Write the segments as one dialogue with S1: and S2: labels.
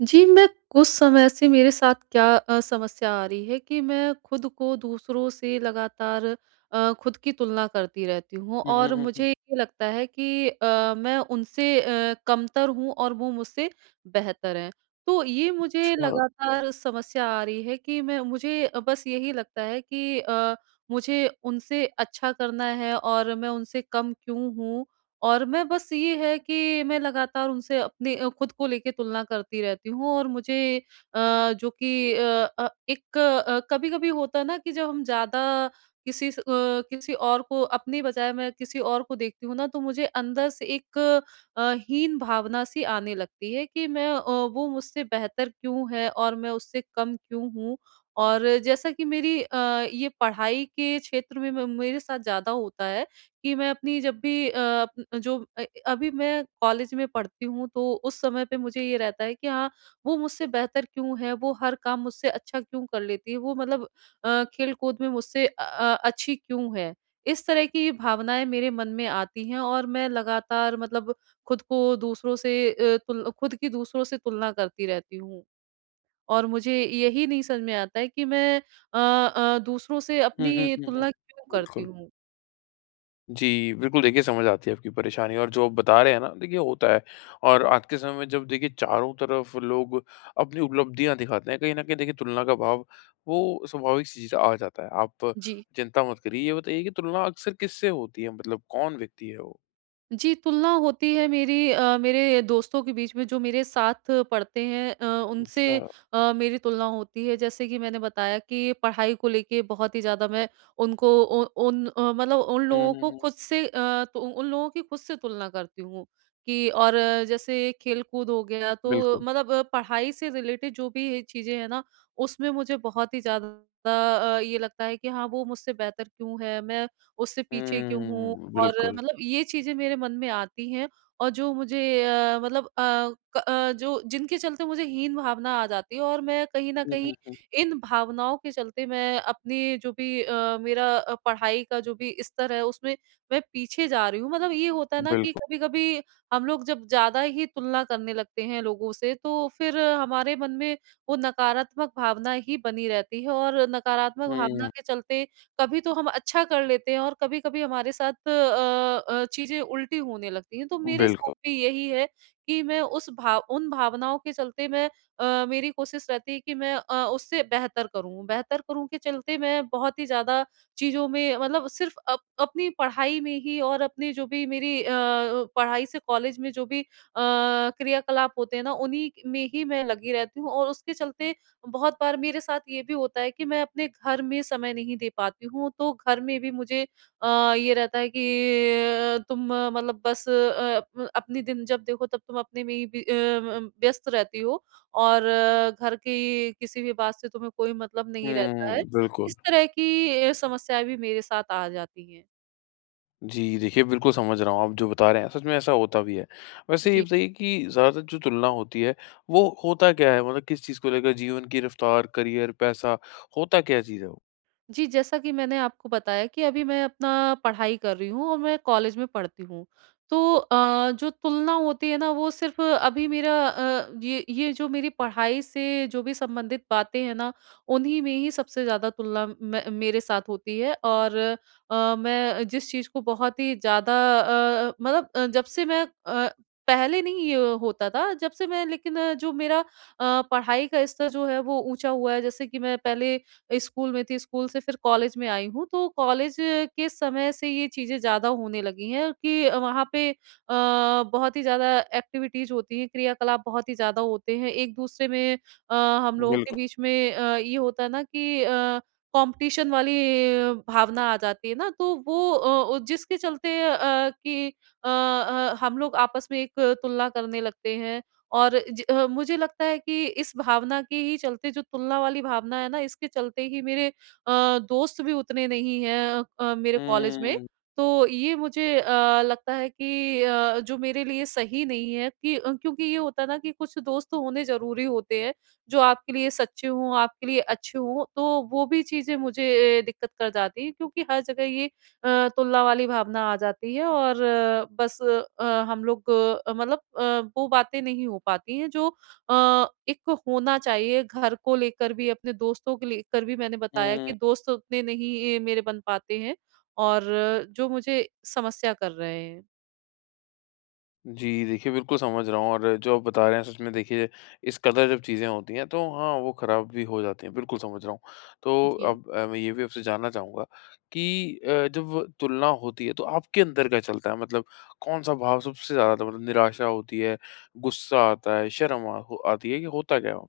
S1: जी, मैं कुछ समय से मेरे साथ क्या समस्या आ रही है कि मैं खुद को दूसरों से लगातार खुद की तुलना करती रहती हूँ
S2: हुँ, हुँ,
S1: और
S2: हुँ, हुँ।
S1: मुझे ये लगता है कि मैं उनसे कमतर हूँ और वो मुझसे बेहतर हैं। तो ये मुझे
S2: अच्छा।
S1: लगातार समस्या आ रही है कि मैं मुझे बस यही लगता है कि मुझे उनसे अच्छा करना है और मैं उनसे कम क्यों हूँ और मैं बस ये है कि मैं लगातार उनसे अपने खुद को लेके तुलना करती रहती हूँ और मुझे अ, जो कि एक कभी-कभी होता है ना कि जब हम ज़्यादा किसी और को अपनी बजाय मैं किसी और को देखती हूँ ना, तो मुझे अंदर से एक हीन भावना सी आने लगती है कि वो मुझसे बेहतर क्यों है और मैं उससे कम क्यों हूँ? और जैसा कि मेरी ये पढ़ाई के क्षेत्र में म मेरे साथ ज़्यादा होता है। कि मैं अपनी जब भी अ, अप जो अ, अभी मैं कॉलेज में पढ़ती हूँ तो उस समय पे मुझे ये रहता है कि हाँ, वो मुझसे बेहतर क्यों है? वो हर काम मुझसे अच्छा क्यों कर लेती है? वो मतलब खेल-कूद में मुझसे अच्छी क्यों है? इस तरह की भावनाएँ मेरे मन में आती हैं और मैं लगातार मतलब खुद को दूसरों से अ, तुल खुद की दूसरों से तुलना करती रहती हूँ। और मुझे यही नहीं समझ में आता है कि अ दूसरों से
S2: हुँ, हुँ,
S1: अपनी
S2: हुँ, हुँ।
S1: तुलना क्यों करती
S2: बिल्कुल।
S1: हूँ?
S2: जी, बिल्कुल देखिए समझ आती है आपकी परेशानी और जो आप बता रहे हैं ना देखिए होता है और आज के समय में जब देखिए चारों तरफ लोग अपनी उपलब्धियाँ दिखाते हैं, कहीं न कहीं देखिए तुलना का भाव वो स्वाभाविक सी चीज़ आ जाता है। आप
S1: जी।
S2: चिंता मत करिए। ये बताइए कि तुलना अक्सर किससे होती है मतलब कौन व्यक्ति है वो?
S1: जी, तुलना होती है मेरी मेरे दोस्तों के बीच में जो मेरे साथ पढ़ते हैं उनसे
S2: अच्छा।
S1: मेरी तुलना होती है। जैसे कि मैंने बताया कि पढ़ाई को लेके बहुत ही ज़्यादा मैं उनको उ उन अ, मतलब उन
S2: हुँ,
S1: लोगों
S2: हुँ,
S1: को
S2: हुँ।
S1: तो उन लोगों की खुद से तुलना करती हूँ कि जैसे खेल-कूद हो गया तो
S2: बिल्कुल।
S1: मतलब पढ़ाई से रिलेटेड जो भी चीज़ें हैं ना, उसमें मुझे बहुत ही ज़्यादा ये लगता है कि हाँ, वो मुझसे बेहतर क्यों है? मैं उससे पीछे क्यों हूँ?
S2: हुँ,
S1: और
S2: बिल्कुल।
S1: मतलब ये चीज़ें मेरे मन में आती हैं और जो मुझे अ, मतलब अ, क अ, जो जिनके चलते मुझे हीन भावना आ जाती है और मैं कहीं न
S2: हुँ,
S1: कहीं
S2: हुँ, हुँ।
S1: इन भावनाओं के चलते मैं अपनी जो भी अ, मेरा अ, पढ़ाई का जो भी स्तर है उसमें मैं पीछे जा रही हूँ। मतलब ये होता है ना कि
S2: बिल्कुल।
S1: कभी-कभी हम लोग जब ज़्यादा ही तुलना करने लगते हैं लोगों से तो फिर हमारे मन में वो नकारात्मक भावना ही बनी रहती है और नकारात्मक भावना
S2: हुँ।
S1: के चलते कभी तो हम अच्छा कर लेते हैं और कभी-कभी हमारे साथ चीज़ें उल्टी होने लगती हैं। तो मेरे साथ
S2: बिल्कुल।
S1: भी यही है कि मैं उस भाव उन भावनाओं के चलते मेरी कोशिश रहती है कि उससे बेहतर करूँ। बेहतर करूँ के चलते मैं बहुत ही ज़्यादा चीज़ों में मतलब सिर्फ़ अप अपनी पढ़ाई में ही और अपनी जो भी पढ़ाई से कॉलेज में जो भी क्रियाकलाप होते हैं ना, उन्हीं में ही मैं लगी रहती हूँ और उसके चलते बहुत बार मेरे साथ ये भी होता है कि मैं अपने घर में समय नहीं दे पाती हूँ, तो घर में भी मुझे अ, ये रहता है कि मतलब बस अ, अप अपनी दिन जब देखो तब तुम अपने में ही बि अ, म व्यस्त रहती हो और घर की किसी भी बात से तुम्हें कोई मतलब नहीं रहता है।
S2: हुँ, बिल्कुल।
S1: इस तरह की समस्याएँ भी मेरे साथ आ जाती हैं।
S2: जी, देखिए बिल्कुल समझ रहा हूँ आप जो बता रहे हैं, सच में ऐसा होता भी है। वैसे ये
S1: जी।
S2: बताइए कि ज़्यादातर जो तुलना होती है, वो होता क्या है? मतलब किस चीज़ को लेकर जीवन की रफ्तार, करियर, पैसा, होता क्या चीज़ है वो?
S1: जी, जैसा कि मैंने आपको बताया कि अभी मैं अपना पढ़ाई कर रही हूँ और मैं कॉलेज में पढ़ती हूँ। तो जो तुलना होती है ना वो सिर्फ़ अभी मेरा अ, ये जो मेरी पढ़ाई से जो भी संबंधित बातें हैं ना, उन्हीं में ही सबसे ज़्यादा तुलना मैं मेरे साथ होती है और मैं जिस चीज़ को बहुत ही ज़्यादा जब से पहले नहीं ये होता था, जब से मैं लेकिन पढ़ाई का स्तर जो है वो ऊँचा हुआ है, जैसे कि मैं पहले स्कूल में थी, स्कूल से फिर कॉलेज में आई हूँ, तो कॉलेज के समय से ये चीज़ें ज़्यादा होने लगी हैं कि वहाँ पे बहुत ही ज़्यादा एक्टिविटीज़ होती हैं, क्रियाकलाप बहुत ही ज़्यादा होते हैं। एक-दूसरे में अ, हम लोगों के
S2: बिल्कुल।
S1: बीच में ये होता है ना कि कॉम्पिटिशन वाली भावना आ जाती है ना, तो जिसके चलते कि हम लोग आपस में एक तुलना करने लगते हैं। और मुझे लगता है कि इस भावना के ही चलते जो तुलना वाली भावना है ना, इसके चलते ही दोस्त भी उतने नहीं हैं मेरे कॉलेज में।
S2: हुँ,
S1: तो ये लगता है कि जो मेरे लिए सही नहीं है कि क्योंकि ये होता है ना कि कुछ दोस्त होने ज़रूरी होते हैं, जो आपके लिए सच्चे हों, आपके लिए अच्छे हों, तो वो भी चीज़ें दिक्कत कर जाती हैं क्योंकि हर जगह तुलना वाली भावना आ जाती है और अ, बस अ, हम लोग अ, मतलब अ, वो बातें नहीं हो पाती हैं जो एक होना चाहिए घर को लेकर भी अपने दोस्तों को लेकर भी मैंने बताया
S2: हुँ।
S1: कि दोस्त उतने नहीं मेरे बन पाते हैं और जो मुझे समस्या कर रहे हैं।
S2: जी, देखिए बिल्कुल समझ रहा हूँ और जो आप बता रहे हैं सच में देखिए इस कदर जब चीज़ें होती हैं तो हाँ, वो ख़राब भी हो जाती हैं, बिल्कुल समझ रहा हूँ। तो
S1: जी।
S2: अब मैं ये भी आपसे जानना चाहूँगा कि जब वो तुलना होती है तो आपके अंदर क्या चलता है? मतलब कौन-सा भाव सबसे ज़्यादा आता है? मतलब निराशा होती है, गुस्सा आता है, शर्म आ हो आती है, ये होता क्या है?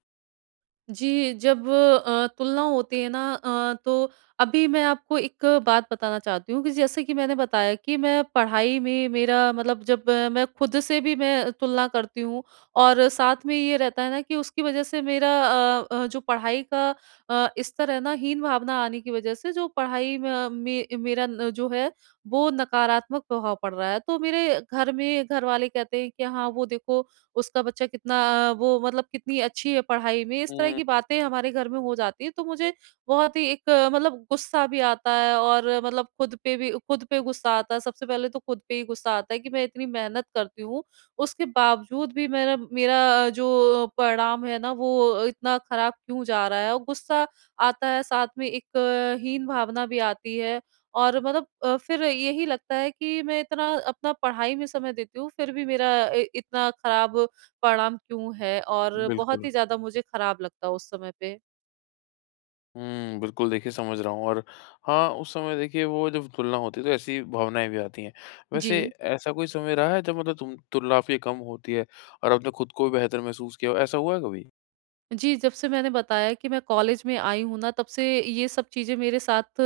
S1: जी, जब तुलना होती है ना, तो अभी मैं आपको एक बात बताना चाहती हूँ कि जैसे कि मैंने बताया कि मैं पढ़ाई में मेरा मतलब जब मैं खुद से भी मैं तुलना करती हूँ और साथ में ये रहता है ना कि उसकी वजह से जो पढ़ाई का स्तर है ना हीन भावना आने की वजह से जो पढ़ाई में मे मेरा न जो है वो नकारात्मक प्रभाव पड़ रहा है। तो मेरे घर में घरवाले कहते हैं कि हाँ, वो देखो उसका बच्चा कितना वो मतलब कितनी अच्छी है पढ़ाई में, इस तरह
S2: हुँ,
S1: की बातें हमारे घर में हो जाती हैं। तो मुझे बहुत ही मतलब गुस्सा भी आता है और मतलब खुद पे भी खुद पे गुस्सा आता है। सबसे पहले तो खुद पे ही गुस्सा आता है कि मैं इतनी मेहनत करती हूँ, उसके बावजूद भी मेरा मेरा जो परिणाम है ना, वो इतना खराब क्यों जा रहा है? और गुस्सा आता है, साथ में हीन भावना भी आती है और फिर यही लगता है कि मैं इतना अपना पढ़ाई में समय देती हूँ, फिर भी मेरा इ इतना खराब परिणाम क्यों है? और बहुत
S2: बिल्कुल।
S1: ही ज़्यादा मुझे खराब लगता है उस समय पे।
S2: हुँ, बिल्कुल देखिए समझ रहा हूँ और हाँ, उस समय देखिए वो जब तुलना होती है तो ऐसी भावनाएँ भी आती हैं। वैसे
S1: जी।
S2: ऐसा कोई समय रहा है जब मतलब तुम तुलना आपकी कम होती है और आपने खुद को भी बेहतर महसूस किया हो, ऐसा हुआ है कभी?
S1: जी, जब से मैंने बताया कि मैं कॉलेज में आई हूँ ना, तब से ये सब चीज़ें मेरे साथ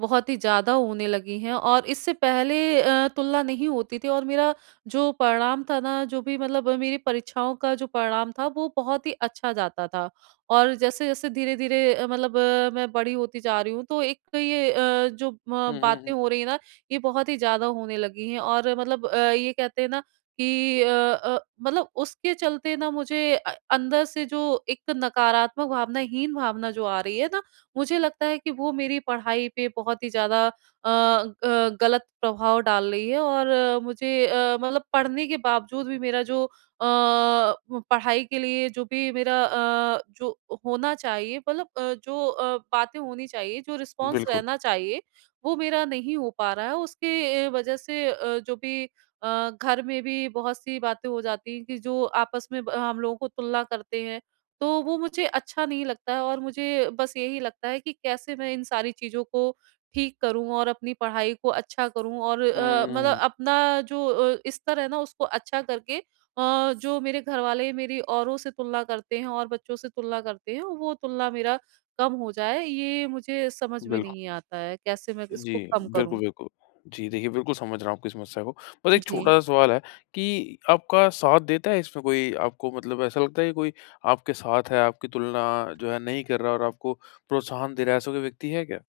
S1: बहुत ही ज़्यादा होने लगी हैं और इससे पहले तुलना नहीं होती थी और मेरा जो परिणाम था ना, जो भी मतलब मेरी परीक्षाओं का जो परिणाम था, वो बहुत ही अच्छा जाता था। और जैसे-जैसे धीरे-धीरे मैं बड़ी होती जा रही हूँ, तो एक जो म
S2: हुँ, हुँ,
S1: बातें
S2: हुँ,
S1: हो रही हैं ना, ये बहुत ही ज़्यादा होने लगी हैं और ये कहते हैं ना कि मतलब उसके चलते ना मुझे अंदर से जो एक नकारात्मक भावना, हीन भावना जो आ रही है ना, मुझे लगता है कि वो मेरी पढ़ाई पे बहुत ही ज़्यादा अ, ग गलत प्रभाव डाल रही है और मतलब पढ़ने के बावजूद भी मेरा जो अ, प पढ़ाई के लिए जो भी जो होना चाहिए बातें होनी चाहिए, जो रिस्पॉन्स
S2: बिल्कुल।
S1: रहना चाहिए, वो मेरा नहीं हो पा रहा है। उसके वजह से जो भी घर में भी बहुत-सी बातें हो जाती हैं कि जो आपस में ब हम लोगों को तुलना करते हैं, तो वो मुझे अच्छा नहीं लगता है और मुझे बस यही लगता है कि कैसे मैं इन सारी चीज़ों को ठीक करूँ और अपनी पढ़ाई को अच्छा करूँ और मतलब
S2: हुँ,
S1: अपना जो स्तर है ना उसको अच्छा करके जो मेरे घरवाले मेरी औरों से तुलना करते हैं और बच्चों से तुलना करते हैं, वो तुलना मेरा कम हो जाए, ये मुझे समझ में
S2: बिल्कुल।
S1: नहीं आता है, कैसे मैं इसको
S2: जी,
S1: कम
S2: बिल्कुल,
S1: करूँ?
S2: बिल्कुल। जी, देखिए बिल्कुल समझ रहा हूँ आपकी समस्या को। बस एक
S1: जी।
S2: छोटा-सा सवाल है कि आपका साथ देता है इसमें कोई आपको मतलब ऐसा लगता है कि कोई आपके साथ है, आपकी तुलना जो है नहीं कर रहा और आपको प्रोत्साहन दे रहा है, ऐसा कोई व्यक्ति है क्या?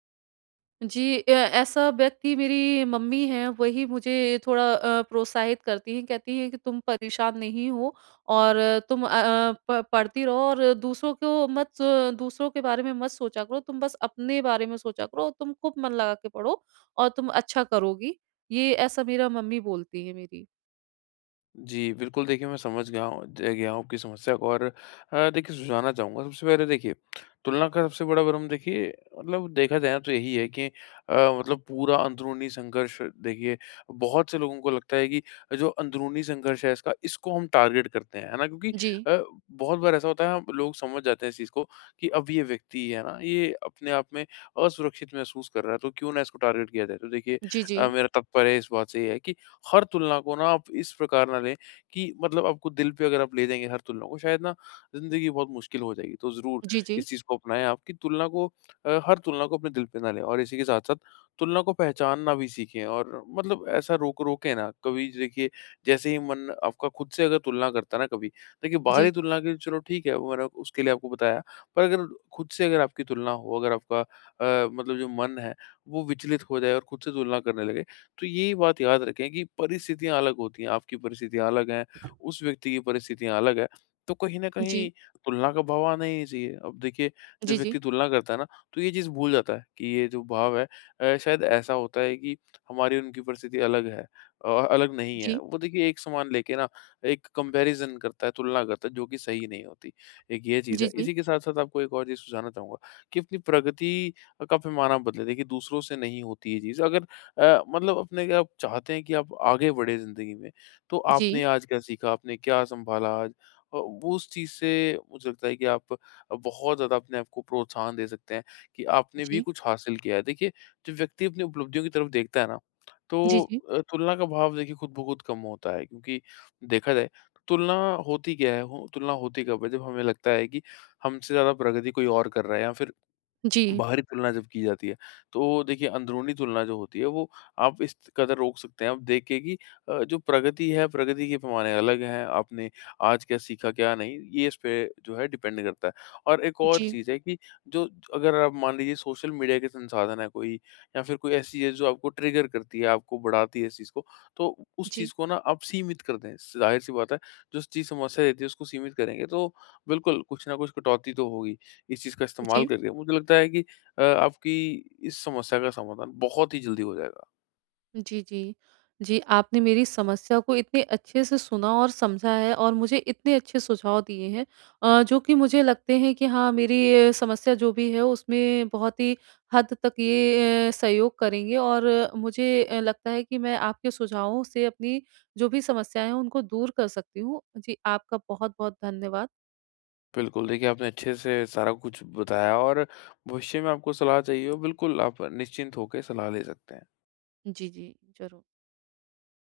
S1: जी ए- ऐसा व्यक्ति मेरी मम्मी है वही मुझे थोड़ा प्रोत्साहित करती हैं कहती हैं कि तुम परेशान नहीं हो और अ, तुम अ, अ, प- पढ़ती रहो और दूसरों के बारे में मत सोचा करो तुम बस अपने बारे में सोचा करो और तुम खूब मन लगा के पढ़ो और तुम अच्छा करोगी ये ऐसा मेरा मम्मी बोलती है मेरी।
S2: जी, बिल्कुल देखिए मैं समझ गया हूँ ज गया हूँ आपकी समस्या को और देखिए सुझाना चाहूँगा सबसे पहले देखिए, तुलना का सबसे बड़ा भ्रम देखिए मतलब देखा जाए तो यही है कि अ, मतलब पूरा अंदरूनी संघर्ष देखिए बहुत से लोगों को लगता है कि जो अंदरूनी संघर्ष है इसका इसको हम टारगेट करते हैं, है ना? क्योंकि
S1: जी।
S2: अ, बहुत बार ऐसा होता है हम लोग समझ जाते हैं इस चीज़ को कि अब ये व्यक्ति है ना, ये अपने आप में असुरक्षित महसूस कर रहा है तो क्यों ना इसको टारगेट किया जाए। तो देखिए
S1: जी। जी।
S2: मेरा तात्पर्य इस बात से ये है कि हर तुलना को ना आप इस प्रकार ना लें कि मतलब आपको दिल पे अगर आप ले जाएँगे हर तुलना को शायद ना ज़िंदगी बहुत मुश्किल हो जाएगी। तो ज़रूर
S1: जी। जी।
S2: इस चीज़ को अपनाएँ आप कि तुलना को हर तुलना को अपने दिल पे ना लें और इसी के साथ-साथ तुलना को पहचानना भी सीखें और मतलब ऐसा रोकें ना कभी देखिए जैसे ही मन आपका खुद से अगर तुलना करता है ना कभी, देखिए बाहरी
S1: जी।
S2: तुलना के लिए चलो ठीक है वो मैंने उसके लिए आपको बताया, पर अगर खुद से अगर आपकी तुलना हो, अगर आपका मतलब जो मन है वो विचलित हो जाए और खुद से तुलना करने लगे, तो ये बात याद रखें कि परिस्थितियाँ अलग होती हैं, आपकी परिस्थितियाँ अलग हैं, उस व्यक्ति की परिस्थितियाँ अलग हैं, तो कहीं न
S1: जी।
S2: कहीं तुलना का भाव आना ही चाहिए। अब देखिए जब
S1: जी।
S2: व्यक्ति तुलना करता है ना, तो ये चीज़ भूल जाता है कि ये जो भाव है शायद ऐसा होता है कि हमारी उनकी परिस्थिति अलग है अलग नहीं है।
S1: जी।
S2: वो देखिए एक समान लेके ना एक कंपैरिज़न करता है, तुलना करता है, जो कि सही नहीं होती। एक ये चीज़ है।
S1: जी।
S2: इसी के साथ-साथ आपको एक और चीज़ सुझाना चाहूँगा कि अपनी प्रगति का पैमाना बदलें। देखिए दूसरों से नहीं होती ये चीज़, अगर मतलब अपने क्या आप चाहते हैं कि आप आगे बढ़े ज़िंदगी में, तो
S1: जी।
S2: आपने आज क्या सीखा? आपने क्या सँभाला आज? वो उस चीज़ से मुझे लगता है कि आप बहुत ज़्यादा अपने आप को प्रोत्साहन दे सकते हैं कि
S1: जी।
S2: आपने भी
S1: जी।
S2: कुछ हासिल किया है। देखिए, जो व्यक्ति अपनी उपलब्धियों की तरफ देखता है ना, तो
S1: जी।
S2: तुलना का भाव देखिए खुद-ब-खुद कम होता है क्योंकि देखा जाए, तो तुलना होती क्या है? हो तुलना होती कब है? जब हमें लगता है कि हमसे ज़्यादा प्रगति कोई और कर रहा है या फिर
S1: जी।
S2: बाहरी तुलना जब की जाती है, तो देखिए अंदरूनी तुलना जो होती है वो आप इस कदर रोक सकते हैं, आप देख के कि जो प्रगति है, प्रगति के पैमाने अलग हैं, आपने आज क्या सीखा, क्या नहीं, ये इस पे जो है डिपेंड करता है। और एक
S1: जी।
S2: और
S1: जी।
S2: चीज़ है कि जो अगर आप मान लीजिए सोशल मीडिया के संसाधन है कोई या फिर कोई ऐसी चीज़ जो आपको ट्रिगर करती है, आपको बढ़ाती है इस चीज़ को, तो
S1: जी।
S2: उस
S1: जी।
S2: चीज़ को ना आप सीमित कर दें। ज़ाहिर-सी बात है, जो चीज़ समस्या देती है उसको सीमित करेंगे तो बिल्कुल कुछ ना कुछ कटौती तो होगी। इस चीज़ का इस्तेमाल
S1: जी।
S2: करके मुझे लगता है कि आपकी इस समस्या का समाधान बहुत ही जल्दी हो जाएगा।
S1: जी, जी। जी, आपने मेरी समस्या को इतने अच्छे से सुना और समझा है और मुझे इतने अच्छे सुझाव दिए हैं जो कि मुझे लगते हैं कि हाँ, मेरी ये समस्या जो भी है उसमें बहुत ही हद तक ये सहयोग करेंगे और मुझे लगता है कि मैं आपके सुझावों से अपनी जो भी समस्याएँ हैं उनको दूर कर सकती हूँ। जी, आपका बहुत-बहुत धन्यवाद।
S2: बिल्कुल, देखिए आपने अच्छे से सारा कुछ बताया और भविष्य में आपको सलाह चाहिए हो, बिल्कुल आप निश्चिंत होके सलाह ले सकते हैं।
S1: जी, जी, ज़रूर।